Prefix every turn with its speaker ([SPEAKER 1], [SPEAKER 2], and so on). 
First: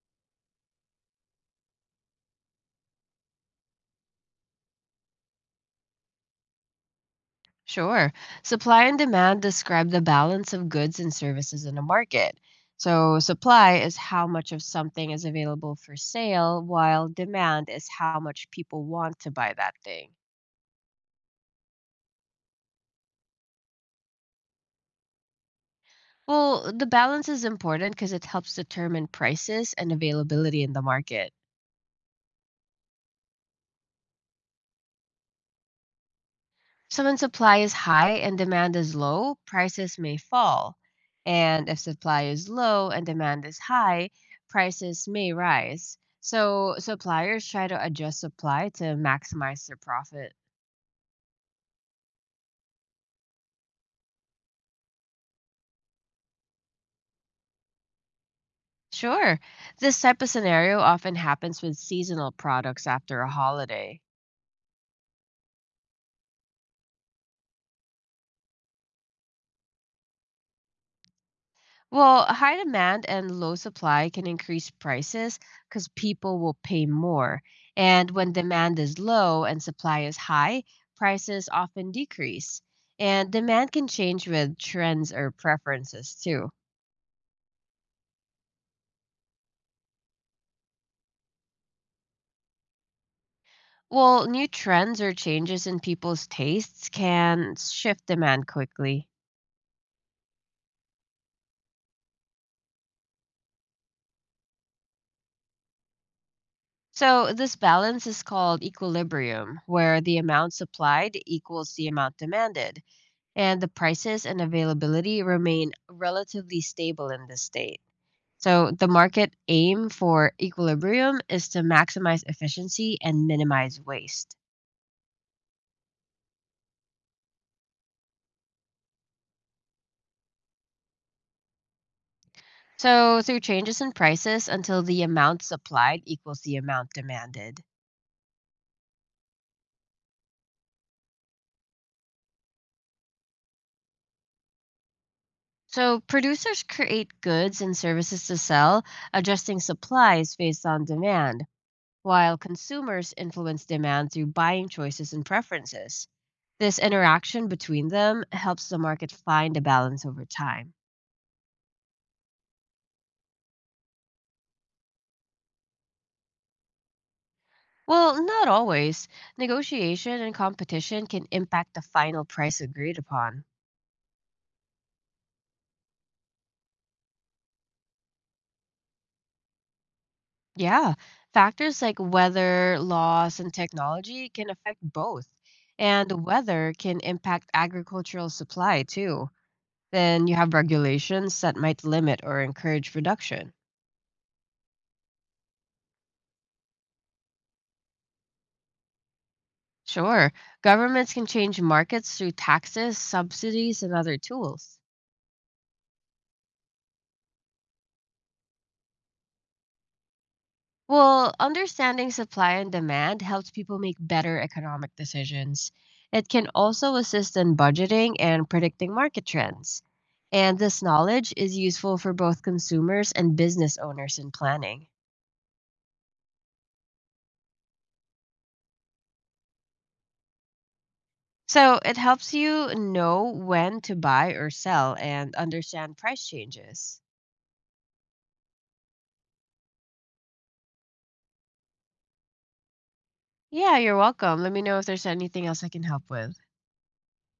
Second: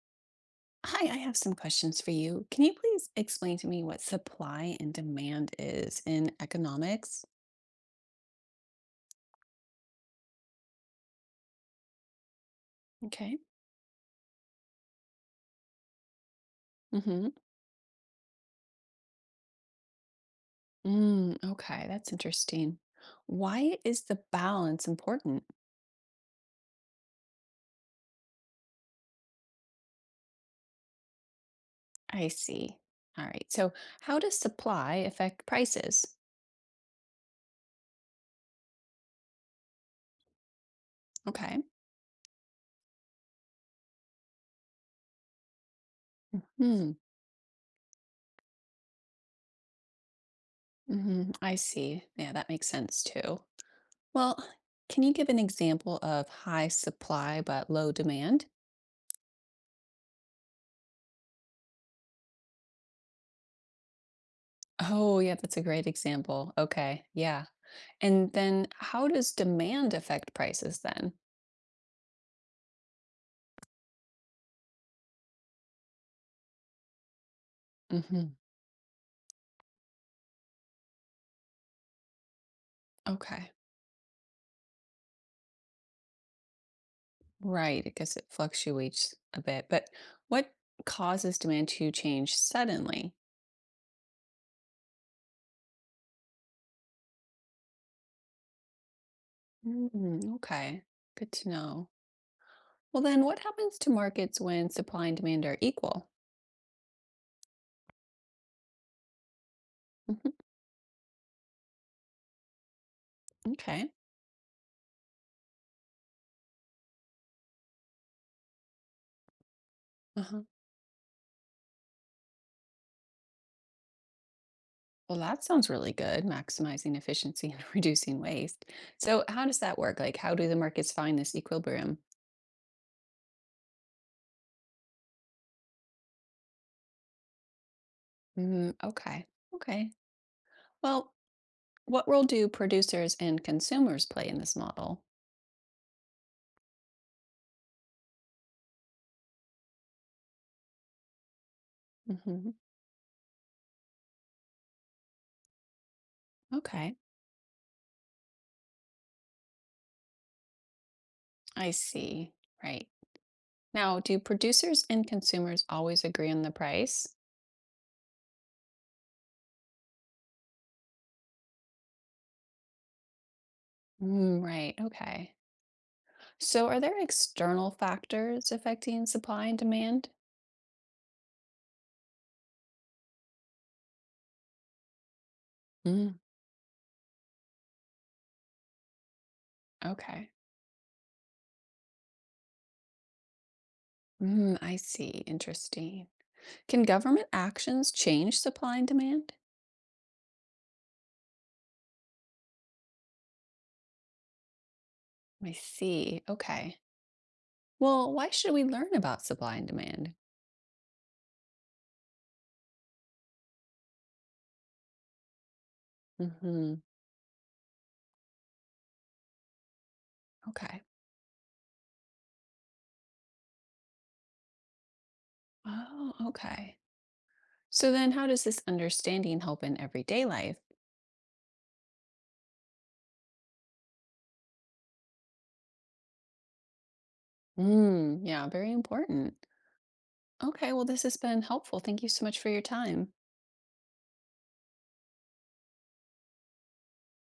[SPEAKER 1] Hi, I have some questions for you. Can you please explain to me what supply and demand is in economics?
[SPEAKER 2] Sure. Supply and demand describe the balance of goods and services in a market. So,
[SPEAKER 1] Okay.
[SPEAKER 2] supply is how much of something is available for sale, while
[SPEAKER 1] Mm-hmm.
[SPEAKER 2] demand is how much people want to buy that thing.
[SPEAKER 1] Mm, okay, that's interesting. Why is the balance important?
[SPEAKER 2] Well, the balance is important because it helps determine prices and availability in the market.
[SPEAKER 1] I see. All right. So, how does supply affect prices?
[SPEAKER 2] So when supply is high and demand is low, prices may fall.
[SPEAKER 1] Okay.
[SPEAKER 2] And if supply is low and demand is high, prices may rise. So
[SPEAKER 1] Hmm.
[SPEAKER 2] suppliers try to adjust supply to maximize their profit.
[SPEAKER 1] Mm-hmm. I see. Yeah, that makes sense too. Well, can you give an example of high supply but low demand?
[SPEAKER 2] Sure, this type of scenario often happens with seasonal products after a holiday.
[SPEAKER 1] Oh, yeah, that's a great example. Okay. Yeah. And then how does demand affect prices then?
[SPEAKER 2] Well, high demand and low supply can increase prices because people will pay more. And when
[SPEAKER 1] Hmm.
[SPEAKER 2] demand is low and supply is high, prices often decrease. And
[SPEAKER 1] Okay.
[SPEAKER 2] demand can change with trends or preferences too.
[SPEAKER 1] Right. I guess it fluctuates a bit. But what causes demand to change suddenly?
[SPEAKER 2] Well, new trends or changes in people's tastes can shift demand quickly.
[SPEAKER 1] Mm, okay. Good to know. Well, then what happens to markets when supply and demand are equal?
[SPEAKER 2] So, this balance is called equilibrium, where the
[SPEAKER 1] Mhm.
[SPEAKER 2] amount supplied equals the amount demanded. And the
[SPEAKER 1] Okay.
[SPEAKER 2] prices and availability remain relatively stable in this state. So the market aim for
[SPEAKER 1] Uh-huh.
[SPEAKER 2] equilibrium is to maximize efficiency and minimize waste.
[SPEAKER 1] Well, that sounds really good, maximizing efficiency and reducing waste. So, how does that work? Like, how do the markets find this equilibrium?
[SPEAKER 2] So through changes in prices until the amount supplied equals the amount demanded.
[SPEAKER 1] Mm, okay. Okay. Well, what role do producers and consumers play in this model?
[SPEAKER 2] So producers create goods and services to sell, adjusting supplies based on demand, while
[SPEAKER 1] Hmm.
[SPEAKER 2] consumers influence demand through buying choices and preferences. This
[SPEAKER 1] Okay.
[SPEAKER 2] interaction between them helps the market find a balance over time.
[SPEAKER 1] I see. Right. Now, do producers and consumers always agree on the price?
[SPEAKER 2] Well, not always. Negotiation and competition can impact the final price agreed upon.
[SPEAKER 1] Mm, right. Okay. So, are there external factors affecting supply and demand?
[SPEAKER 2] Yeah, factors like weather, laws, and technology can affect both.
[SPEAKER 1] Mm.
[SPEAKER 2] And weather can impact agricultural supply too. Then
[SPEAKER 1] Okay.
[SPEAKER 2] you have regulations that might limit or encourage production.
[SPEAKER 1] Mm, I see. Interesting. Can government actions change supply and demand?
[SPEAKER 2] Sure, governments can change markets through taxes, subsidies, and other tools.
[SPEAKER 1] I see. Okay. Well, why should we learn about supply and demand?
[SPEAKER 2] Well, understanding supply and demand helps people make better economic decisions. It can
[SPEAKER 1] Hmm.
[SPEAKER 2] also assist in budgeting and predicting market trends. And
[SPEAKER 1] Okay.
[SPEAKER 2] this knowledge is useful for both consumers and business owners in planning.
[SPEAKER 1] Oh, okay. So then how does this understanding help in everyday life?
[SPEAKER 2] So it helps you know when to buy or sell and understand price changes.
[SPEAKER 1] Mm, yeah, very important. Okay, well, this has been helpful. Thank you so much for your time.
[SPEAKER 2] Yeah, you're welcome. Let me know if there's anything else I can help with.